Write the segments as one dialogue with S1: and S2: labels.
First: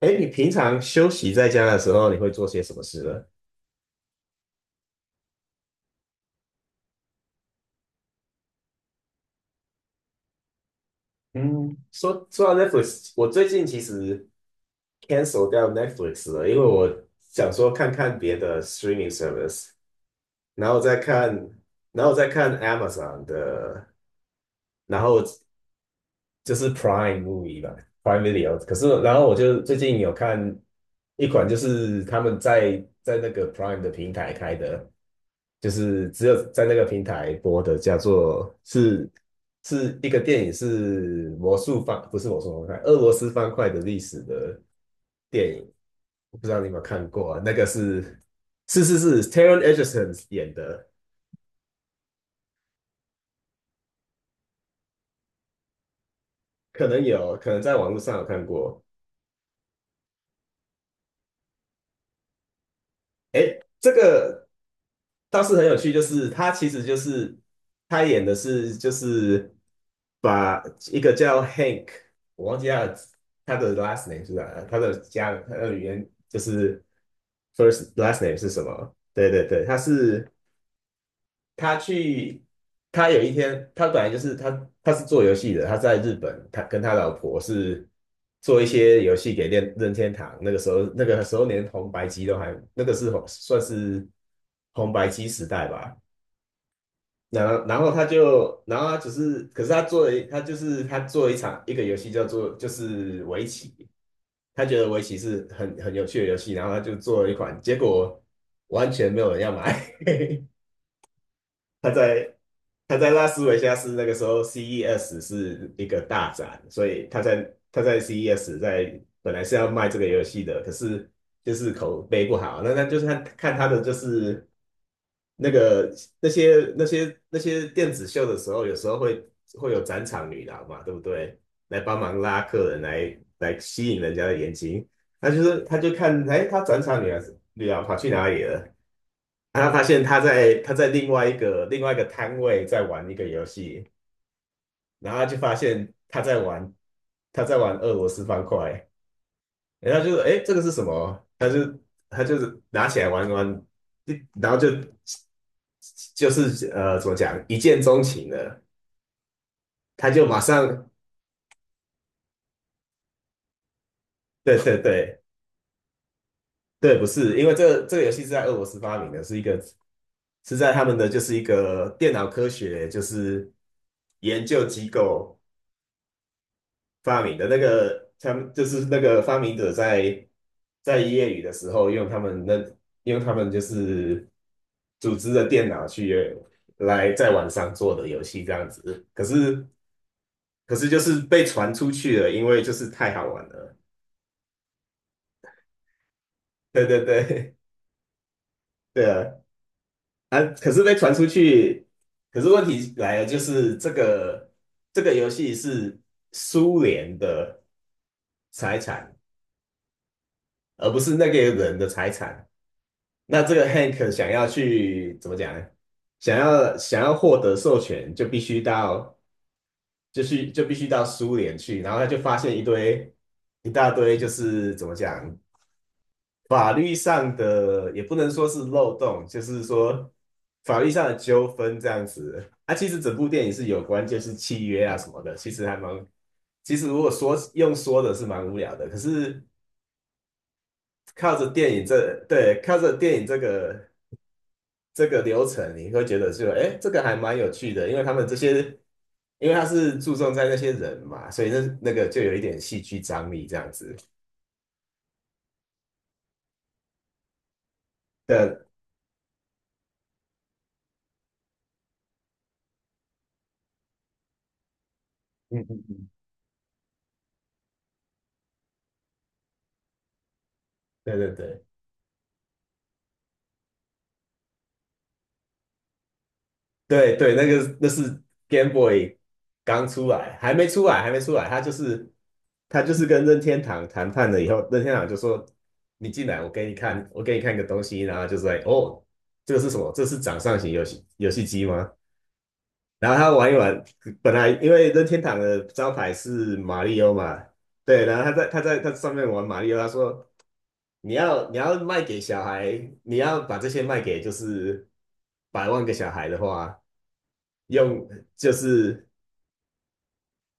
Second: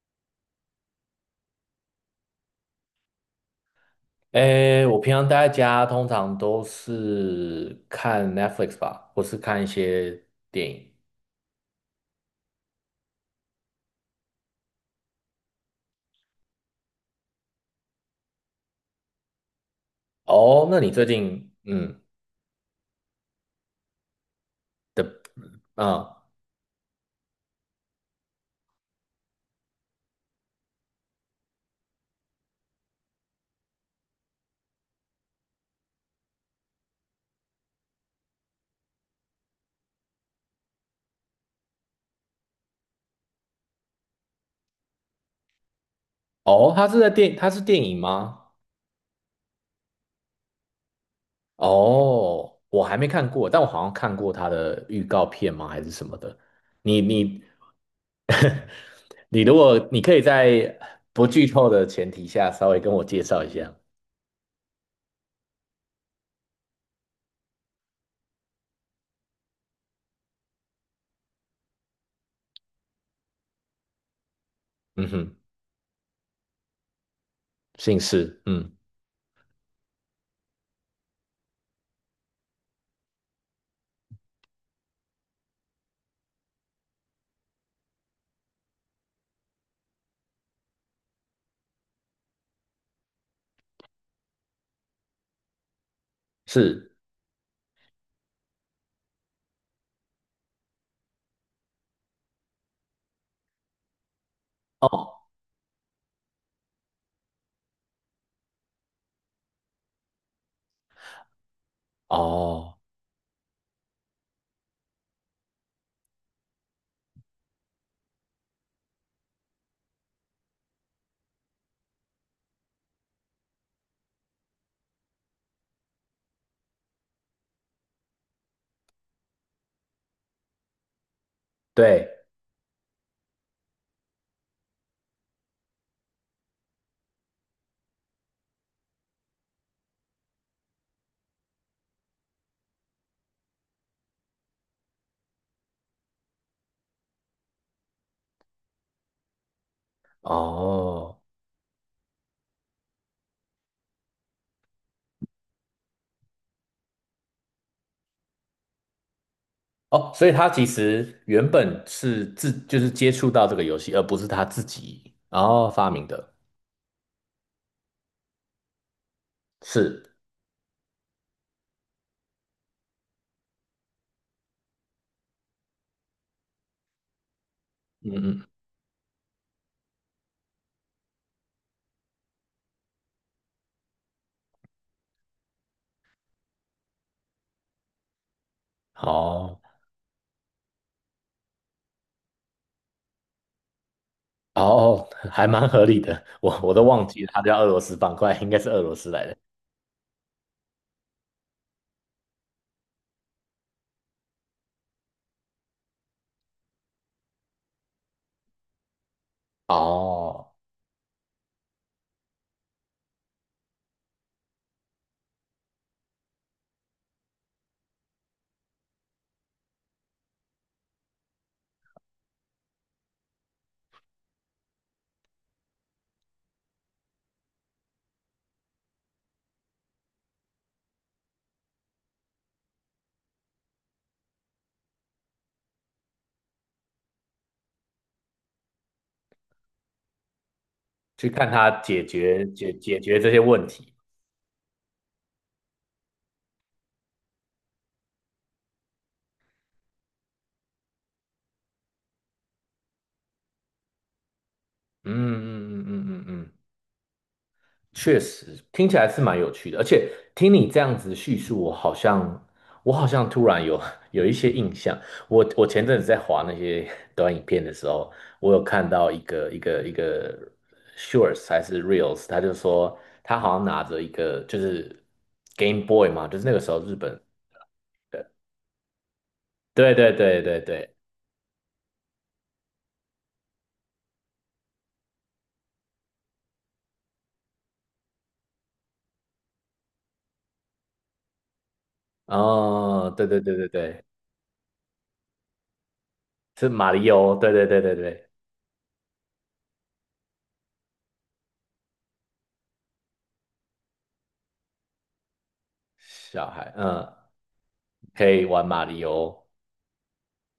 S1: 哎，你平常休息在家的时候，你会做些什么事呢？
S2: 诶，我平常待在家，通常都是看 Netflix 吧，或是看一些电影。
S1: 嗯，说到 Netflix，我最近其实 cancel 掉 Netflix 了，因为我想说看看别的 streaming service，
S2: 哦，
S1: 然后
S2: 那你
S1: 再
S2: 最
S1: 看，
S2: 近嗯
S1: 然后再看 Amazon 的，然
S2: 的
S1: 后
S2: 嗯
S1: 就是 Prime Movie 吧，Prime Video。可是，然后我就最近有看一款，就是他们在那个 Prime 的平台开的，就是只有在那个平台播的，叫做是一个电影，是魔术方，不是魔术方块，俄罗斯方块的历史的电影，我不知道你有
S2: 哦，
S1: 没有
S2: 他是
S1: 看
S2: 在
S1: 过
S2: 电
S1: 啊？
S2: 他
S1: 那
S2: 是
S1: 个
S2: 电影
S1: 是
S2: 吗？
S1: 是是是 Taron Egerton 演的，
S2: 哦，我还没看过，但我好像看过他的预告片吗？还是什么的？
S1: 可
S2: 你
S1: 能有
S2: 你
S1: 可能在网络上有看过。
S2: 你如果你可以在不剧透的前提下，稍微跟我介
S1: 哎，
S2: 绍一下。
S1: 这个倒是很有趣，就是他其实就是他演的是就是把一个叫 Hank，我忘记他的 last name 是啥，
S2: 嗯哼。
S1: 他的语言就是 first
S2: 姓
S1: last name
S2: 氏，
S1: 是什么？对对对，他是。他去，他有一天，他是做游戏的，他在日本，他跟他老婆是做一些游戏给任天堂。那个时候连红白机都还，那个是红算是红白机时代吧。
S2: 是。
S1: 然后他就，然后他只是，可是他做了一，他就是他做了一场一个游戏叫做就是围棋，他觉得围棋
S2: 哦
S1: 是很有趣的游戏，然后他就做了一款，结果完全没有人要买。他在
S2: 哦，
S1: 他在拉斯维加斯那个时候，CES 是一个大展，所以他在 CES 本来是要卖这个游戏的，可是就是口碑不好，那就是看看他的就是那个那些电子秀的时候，有时候会有展场女郎嘛，对不对？来帮
S2: 对
S1: 忙拉客人来吸引人家的眼睛，他就看哎，他展场女郎跑去哪里了？然后发现他在另外一个摊位在玩一个游戏，然后他就发现他在玩俄罗斯方块，然后他就说：“哎，这个是什
S2: 哦。
S1: 么？”他就拿起来玩一玩，然后就是怎么讲一见钟情了，他
S2: 哦，
S1: 就
S2: 所以
S1: 马
S2: 他其
S1: 上
S2: 实原本是就是接触到这个游戏，而不是他
S1: 对
S2: 自
S1: 对
S2: 己
S1: 对
S2: 然后发明的。
S1: 对，不是因为这个游戏是在俄罗斯发明的，是一个
S2: 是，
S1: 是在他们的就是一个电脑科学就是研究机构。发明的那个，
S2: 嗯
S1: 他
S2: 嗯，
S1: 们就是那个发明者在业余的时候用他们就是组织的电脑去来在网上做的游戏这样子，可
S2: 哦
S1: 是可是就是被传出去了，因为就是太好玩了，
S2: 哦，还蛮合理的。我都
S1: 对对
S2: 忘记他
S1: 对
S2: 叫俄罗斯方块，应该是俄 罗
S1: 对
S2: 斯来
S1: 啊，
S2: 的。
S1: 啊可是被传出去，可是问题来了，就是这个游戏是苏联的财产，
S2: 哦，
S1: 而不是那个人的财产。那这个 Hank 想要去怎么讲呢？想要获得授权，就必须到苏联去，然后他就发现一大堆，就是怎么讲，法律上的也不能说是漏洞，就是说法律上的纠纷这样子。啊，其实整部电影是有关就是契约啊什么的，其实还蛮，其实如果说用说的是蛮无聊的，可是
S2: 去看他解决解
S1: 靠着
S2: 解
S1: 电
S2: 决
S1: 影
S2: 这
S1: 这
S2: 些问
S1: 个。
S2: 题。
S1: 这个流程，你会觉得就哎，这个还蛮有趣的，因为他们这些，因为他是注重在那些人嘛，所以那那个就有一点戏剧张力这样子。
S2: 嗯嗯嗯嗯嗯嗯，确
S1: 对，
S2: 实听起来是蛮有趣的，而且听你这样子叙述，我好像突然有 有一些印象。我
S1: 嗯
S2: 我
S1: 嗯
S2: 前阵子
S1: 嗯，
S2: 在滑那些 短影片的时候，我有看到一个
S1: 对对
S2: shorts 还
S1: 对
S2: 是 reels，他就说他好像拿着一个就是 Game Boy 嘛，就是那个时候日
S1: 对
S2: 本
S1: 对，那是
S2: 的。
S1: Game Boy 刚
S2: 对
S1: 出
S2: 对
S1: 来，
S2: 对
S1: 还
S2: 对
S1: 没出
S2: 对，
S1: 来，还没出来，他就是跟任天堂谈判了以后，任天堂就说你进来，我给你看个东西，然后就说哦，这个是什么？这是掌上型游戏机吗？然
S2: 哦，
S1: 后
S2: 对
S1: 他
S2: 对
S1: 玩
S2: 对
S1: 一
S2: 对
S1: 玩，
S2: 对，
S1: 本来因为任天堂的招牌是
S2: 是
S1: 马
S2: 马
S1: 里
S2: 里
S1: 奥
S2: 欧，
S1: 嘛，
S2: 对对对对
S1: 对，然后
S2: 对，
S1: 他在他上面玩马里奥，他说你要卖给小孩，你要把这些卖给就是百万个小孩的
S2: 小孩，
S1: 话，
S2: 嗯，
S1: 用
S2: 可以
S1: 就
S2: 玩马里
S1: 是
S2: 欧。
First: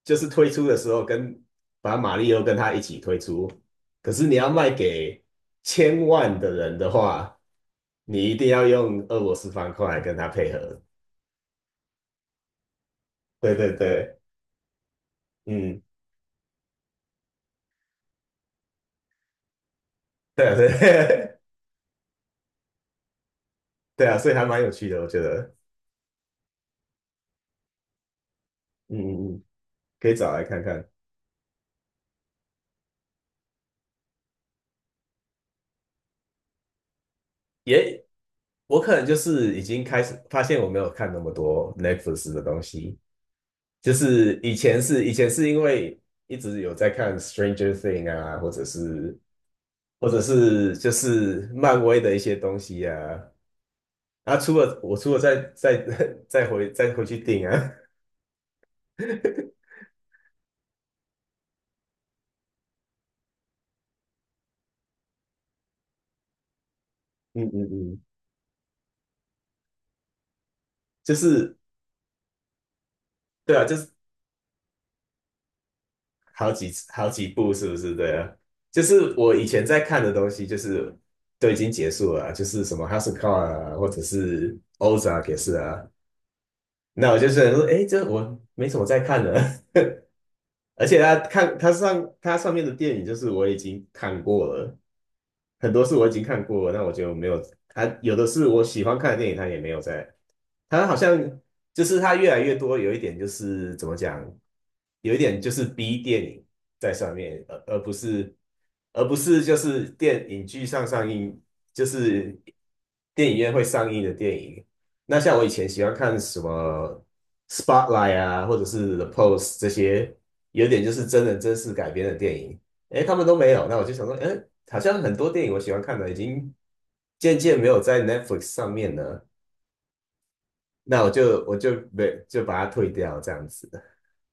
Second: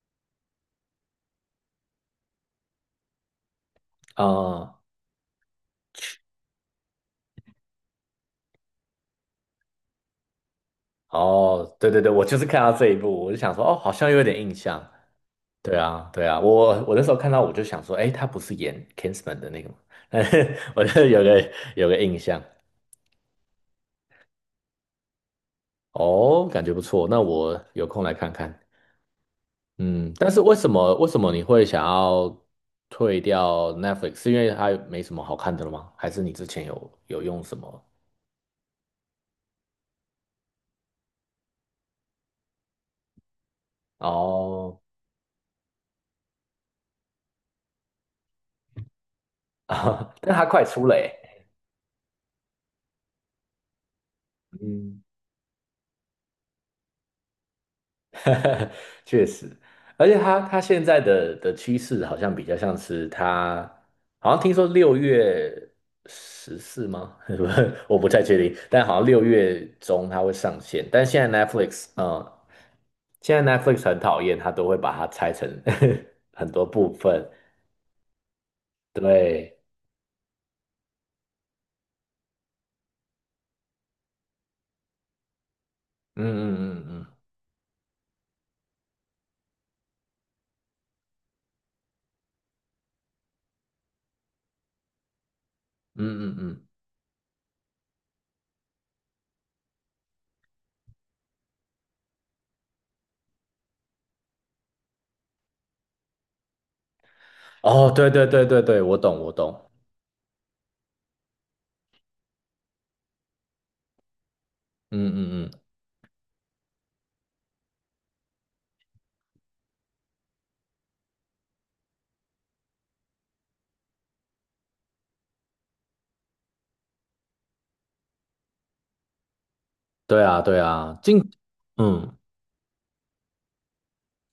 S1: 就是推出的时候把马里奥跟他一起推出，可是你要卖
S2: 哦，
S1: 给千万的人的话，你一定要用俄罗斯方块跟他配合，
S2: 哦，对对对，我就是看到这一部，我就想
S1: 对
S2: 说，
S1: 对
S2: 哦，好像
S1: 对，
S2: 有点印象。对
S1: 嗯，
S2: 啊，对啊，我那时候看到我就想说，哎，他不是演 Kingsman 的那个吗？
S1: 对
S2: 我就有
S1: 对。
S2: 个有个印象。
S1: 对啊，所以还蛮有趣的，我觉得，
S2: 哦，感觉不错，那我有空来看看。
S1: 嗯嗯嗯，可
S2: 嗯，
S1: 以
S2: 但
S1: 找
S2: 是
S1: 来
S2: 为
S1: 看
S2: 什
S1: 看。
S2: 么为什么你会想要退掉 Netflix？是因为它没什么好看的了吗？还是你之前有用什么？
S1: 也，我可能就是已经开始发现我没有看那么多 Netflix 的东西，就是以
S2: 哦，
S1: 前是以前是因为一直有在看 Stranger Thing 啊，或者是 或
S2: 啊，
S1: 者
S2: 但它快
S1: 是
S2: 出
S1: 就
S2: 了欸。
S1: 是漫威的一些东西啊，啊，除了我
S2: 嗯。
S1: 除了再回去订啊，
S2: 确实，而且它现在的趋势好像比较像是它，好像听说6月14吗？
S1: 嗯嗯
S2: 我
S1: 嗯，
S2: 不太确定，但好像六月中它会上线。但
S1: 就
S2: 现在
S1: 是
S2: Netflix，现在
S1: 对啊，就
S2: Netflix
S1: 是
S2: 很讨厌，它都会把它拆成 很
S1: 好
S2: 多
S1: 几
S2: 部
S1: 好几
S2: 分。
S1: 部是不是？对啊，就是我以
S2: 对，
S1: 前在看的东西，就是都已经结束了啊就是什么 House Call 啊，或者是 Ozark 也是啊。
S2: 嗯嗯嗯
S1: 那我就是说，哎，这我没什么在看的。而且他上面的电影，就是我已经看过了，很多是我已经
S2: 嗯嗯嗯
S1: 看
S2: 嗯，
S1: 过，那我就没有。还有的是我喜欢看的电影，他也没有在。他好像就是他越来越多，有一点就是怎么讲，有一点就是 B 电影在上面，而而不
S2: 哦，对对
S1: 是
S2: 对对对，我
S1: 而不
S2: 懂我
S1: 是就
S2: 懂，
S1: 是电影剧上映，就是电影院会上映的电影。
S2: 嗯
S1: 那像我以
S2: 嗯嗯，
S1: 前喜欢看什么 Spotlight 啊，或者是 The Post 这些，有点就是真人真事改编的电影。哎，他们都没有，那我就想说，哎，好像很多电影我喜欢看的已经渐渐没有在 Netflix 上面了，
S2: 对啊对啊，
S1: 那我
S2: 近，
S1: 就我就没
S2: 嗯。
S1: 就把它退掉这样子。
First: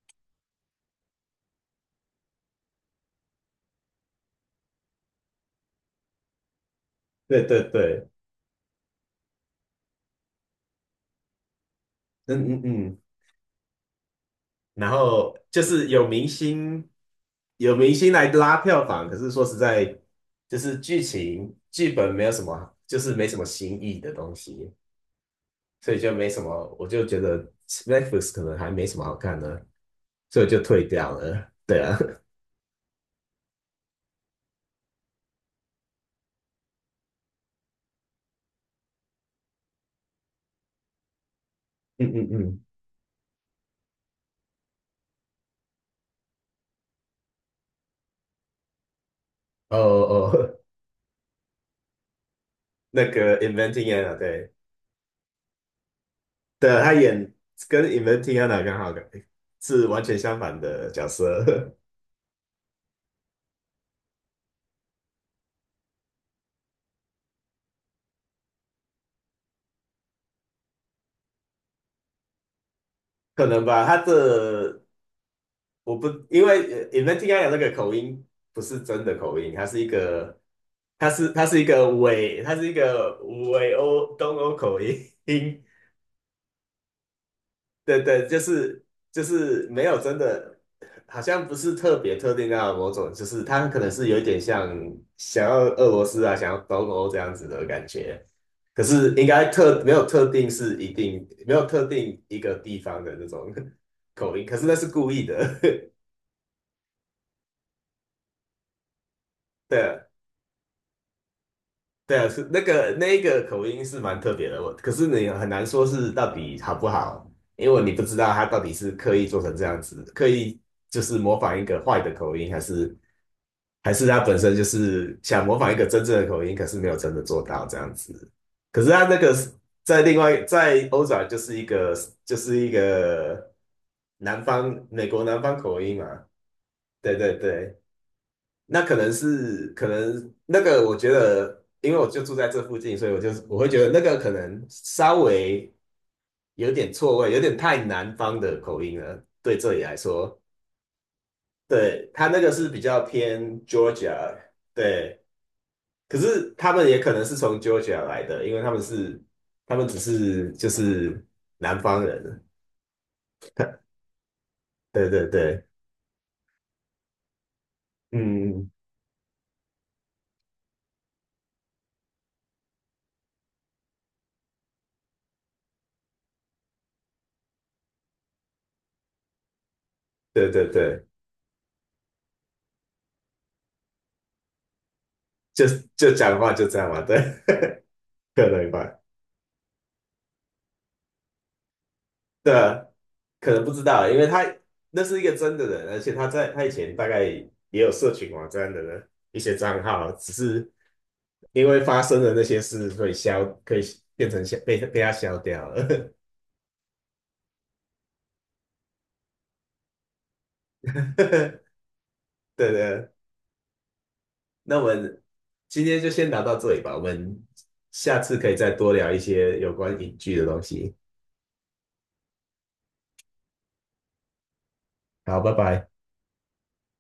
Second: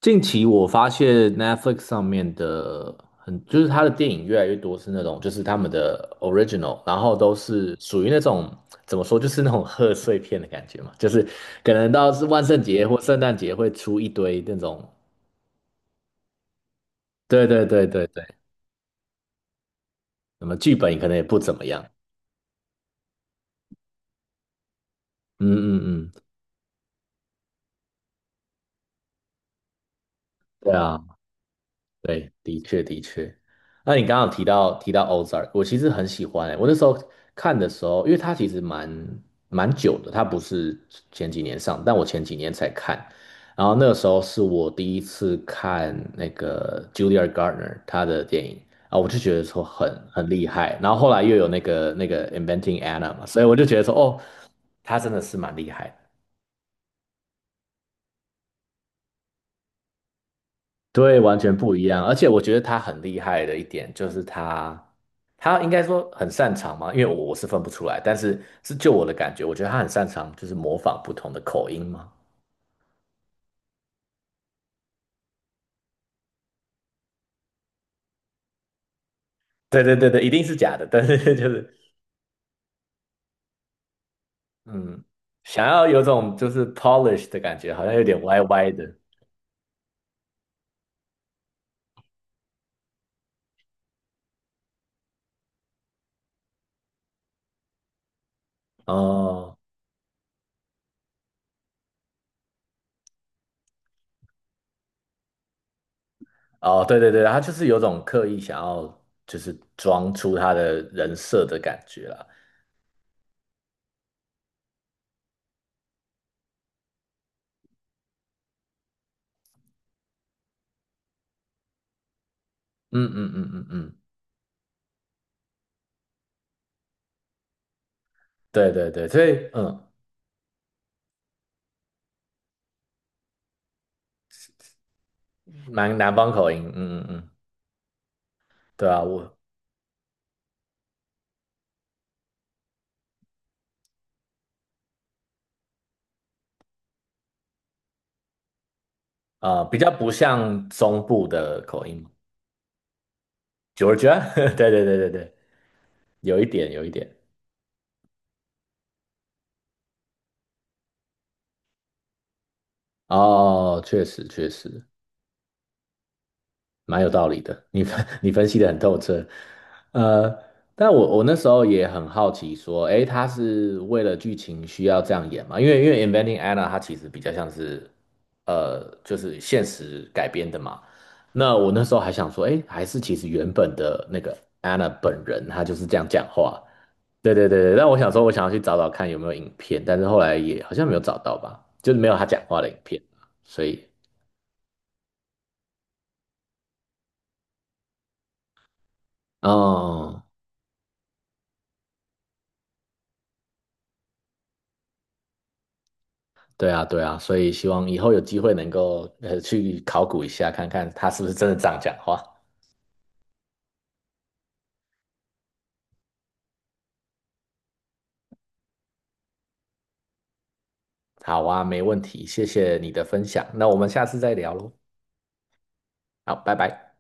S2: 近期我发现 Netflix 上面的很，就是它的电影越来越多是那种，就是他们的 original，然后 都
S1: 对对
S2: 是属
S1: 对，
S2: 于那种怎么说，就是那种贺岁片的感觉嘛，就是可能到是
S1: 嗯
S2: 万
S1: 嗯
S2: 圣节
S1: 嗯。
S2: 或圣诞节会出一堆那种，
S1: 然后就是有明星
S2: 对对
S1: 有
S2: 对
S1: 明
S2: 对
S1: 星
S2: 对，
S1: 来拉票房，可是说实在，
S2: 那么
S1: 就
S2: 剧
S1: 是
S2: 本
S1: 剧
S2: 可能也不
S1: 情
S2: 怎么样，
S1: 剧本没有什么，就是没什么新意的东西，
S2: 嗯
S1: 所以就
S2: 嗯嗯，
S1: 没什么，我就觉得 Netflix 可能还没什么好看的，所以我就
S2: 对
S1: 退
S2: 啊。
S1: 掉了。对啊，
S2: 对，的确的确。那你刚刚有提到 Ozark，我其实很喜欢欸，我那时候看的时候，因为它其实蛮久的，它不是前几年上，但 我
S1: 嗯
S2: 前
S1: 嗯
S2: 几年
S1: 嗯，
S2: 才看。然后那个时候是我第一次看那个 Julia Garner 她的电影啊，我就觉得说
S1: 哦
S2: 很厉
S1: 哦。
S2: 害。然后后来又有那个 Inventing
S1: 那
S2: Anna 嘛，
S1: 个
S2: 所以我就觉得
S1: Inventing
S2: 说
S1: Anna
S2: 哦，
S1: 对
S2: 她真的是蛮厉害的。
S1: 的，他演跟 Inventing Anna 刚好是完全相反的角
S2: 对，完全
S1: 色，
S2: 不一样。而且我觉得他很厉害的一点就是他应该说很擅长嘛，因为我是分不出来，但是是就我的感觉，我觉得他很擅长就是模仿不同的口音嘛。
S1: 可能吧？他的我不因为Inventing Anna 那个口音不是真的口音，
S2: 对对对对，一定是假的，但是
S1: 他
S2: 就
S1: 是一
S2: 是
S1: 个伪东欧口音，
S2: 嗯，想要有种就是 polish 的感觉，好像
S1: 对
S2: 有点
S1: 对，就
S2: 歪歪
S1: 是
S2: 的。
S1: 就是没有真的，好像不是特别特定到某种，就是他可能是有一点像想要俄罗斯啊，想要东欧这样子的感觉。可是应该
S2: 哦
S1: 没有特定是一定没有特定一个地方的那种 口音，可是那是故意的。
S2: 哦，对对对，他就是有种刻意想要就是
S1: 对啊
S2: 装出他的人设的感觉
S1: 对
S2: 啦。
S1: 啊，是那个那一个口音是蛮特别的，我可是你很难说是到底好不好，因为你不知道他到底是刻意做成这样子，刻意就是模仿一个坏的口音，还是。
S2: 嗯嗯嗯嗯
S1: 还
S2: 嗯，
S1: 是他本身就是想模仿一个真正的口音，可是没有真的做到这样子。
S2: 对
S1: 可是
S2: 对
S1: 他
S2: 对，
S1: 那
S2: 所
S1: 个
S2: 以
S1: 在另外在欧洲啊就是一个就是一个美国南方口
S2: 蛮
S1: 音
S2: 南
S1: 嘛，
S2: 方口音，嗯嗯
S1: 对
S2: 嗯。
S1: 对对，那
S2: 对
S1: 可
S2: 啊，
S1: 能
S2: 我
S1: 是可能那个我觉得，因为我就住在这附近，所以我就是我会觉得那个可能稍微有点错位，有点太南方的口音了，对
S2: 啊
S1: 这
S2: 比
S1: 里
S2: 较
S1: 来
S2: 不
S1: 说，
S2: 像中部的口音
S1: 对
S2: 嘛
S1: 他那个是比较偏
S2: ，Georgia，
S1: Georgia，
S2: 对对对对
S1: 对。
S2: 对，
S1: 可
S2: 有一
S1: 是他
S2: 点有
S1: 们
S2: 一
S1: 也
S2: 点
S1: 可能是从 Georgia 来的，因为他们只是就是南方人，
S2: 哦，确实确实，
S1: 对对对，
S2: 蛮有道理的，你分 你分析的
S1: 嗯，
S2: 很透彻。呃，但我那时候也很好奇，说，诶，他是为了剧情需要这样演吗？因为《Inventing Anna》它其实比较像是，就是现实改
S1: 对
S2: 编的
S1: 对
S2: 嘛。
S1: 对，
S2: 那我那时候还想说，诶，还是其实原本的那个 Anna 本人，
S1: 就
S2: 她就是这样
S1: 就
S2: 讲
S1: 讲话
S2: 话。
S1: 就这样嘛，对，
S2: 对对对对，但我想说，我 想
S1: 可
S2: 要去
S1: 能
S2: 找找
S1: 吧，
S2: 看有没有影片，但是后来也好像没有找到吧，就是没有她讲
S1: 对
S2: 话的影
S1: 啊
S2: 片，
S1: 可能
S2: 所
S1: 不知
S2: 以，
S1: 道，因为他那是一个真的人，而且他在他以前大概也有社群网站的一些账号，
S2: 哦。
S1: 只是因为发生的那些事，所以消可以变成消被他消掉了，
S2: 对啊，对啊，所以希望以后有机会能够去考古一下，看看他是不是真的这样讲话。
S1: 对对。那我们今天就先聊到这里吧，我们下次可以再多聊一些有关影剧的东西。
S2: 好啊，没问题，谢谢你的分享，那我们下次再聊喽。
S1: 好，拜拜。
S2: 好，拜拜。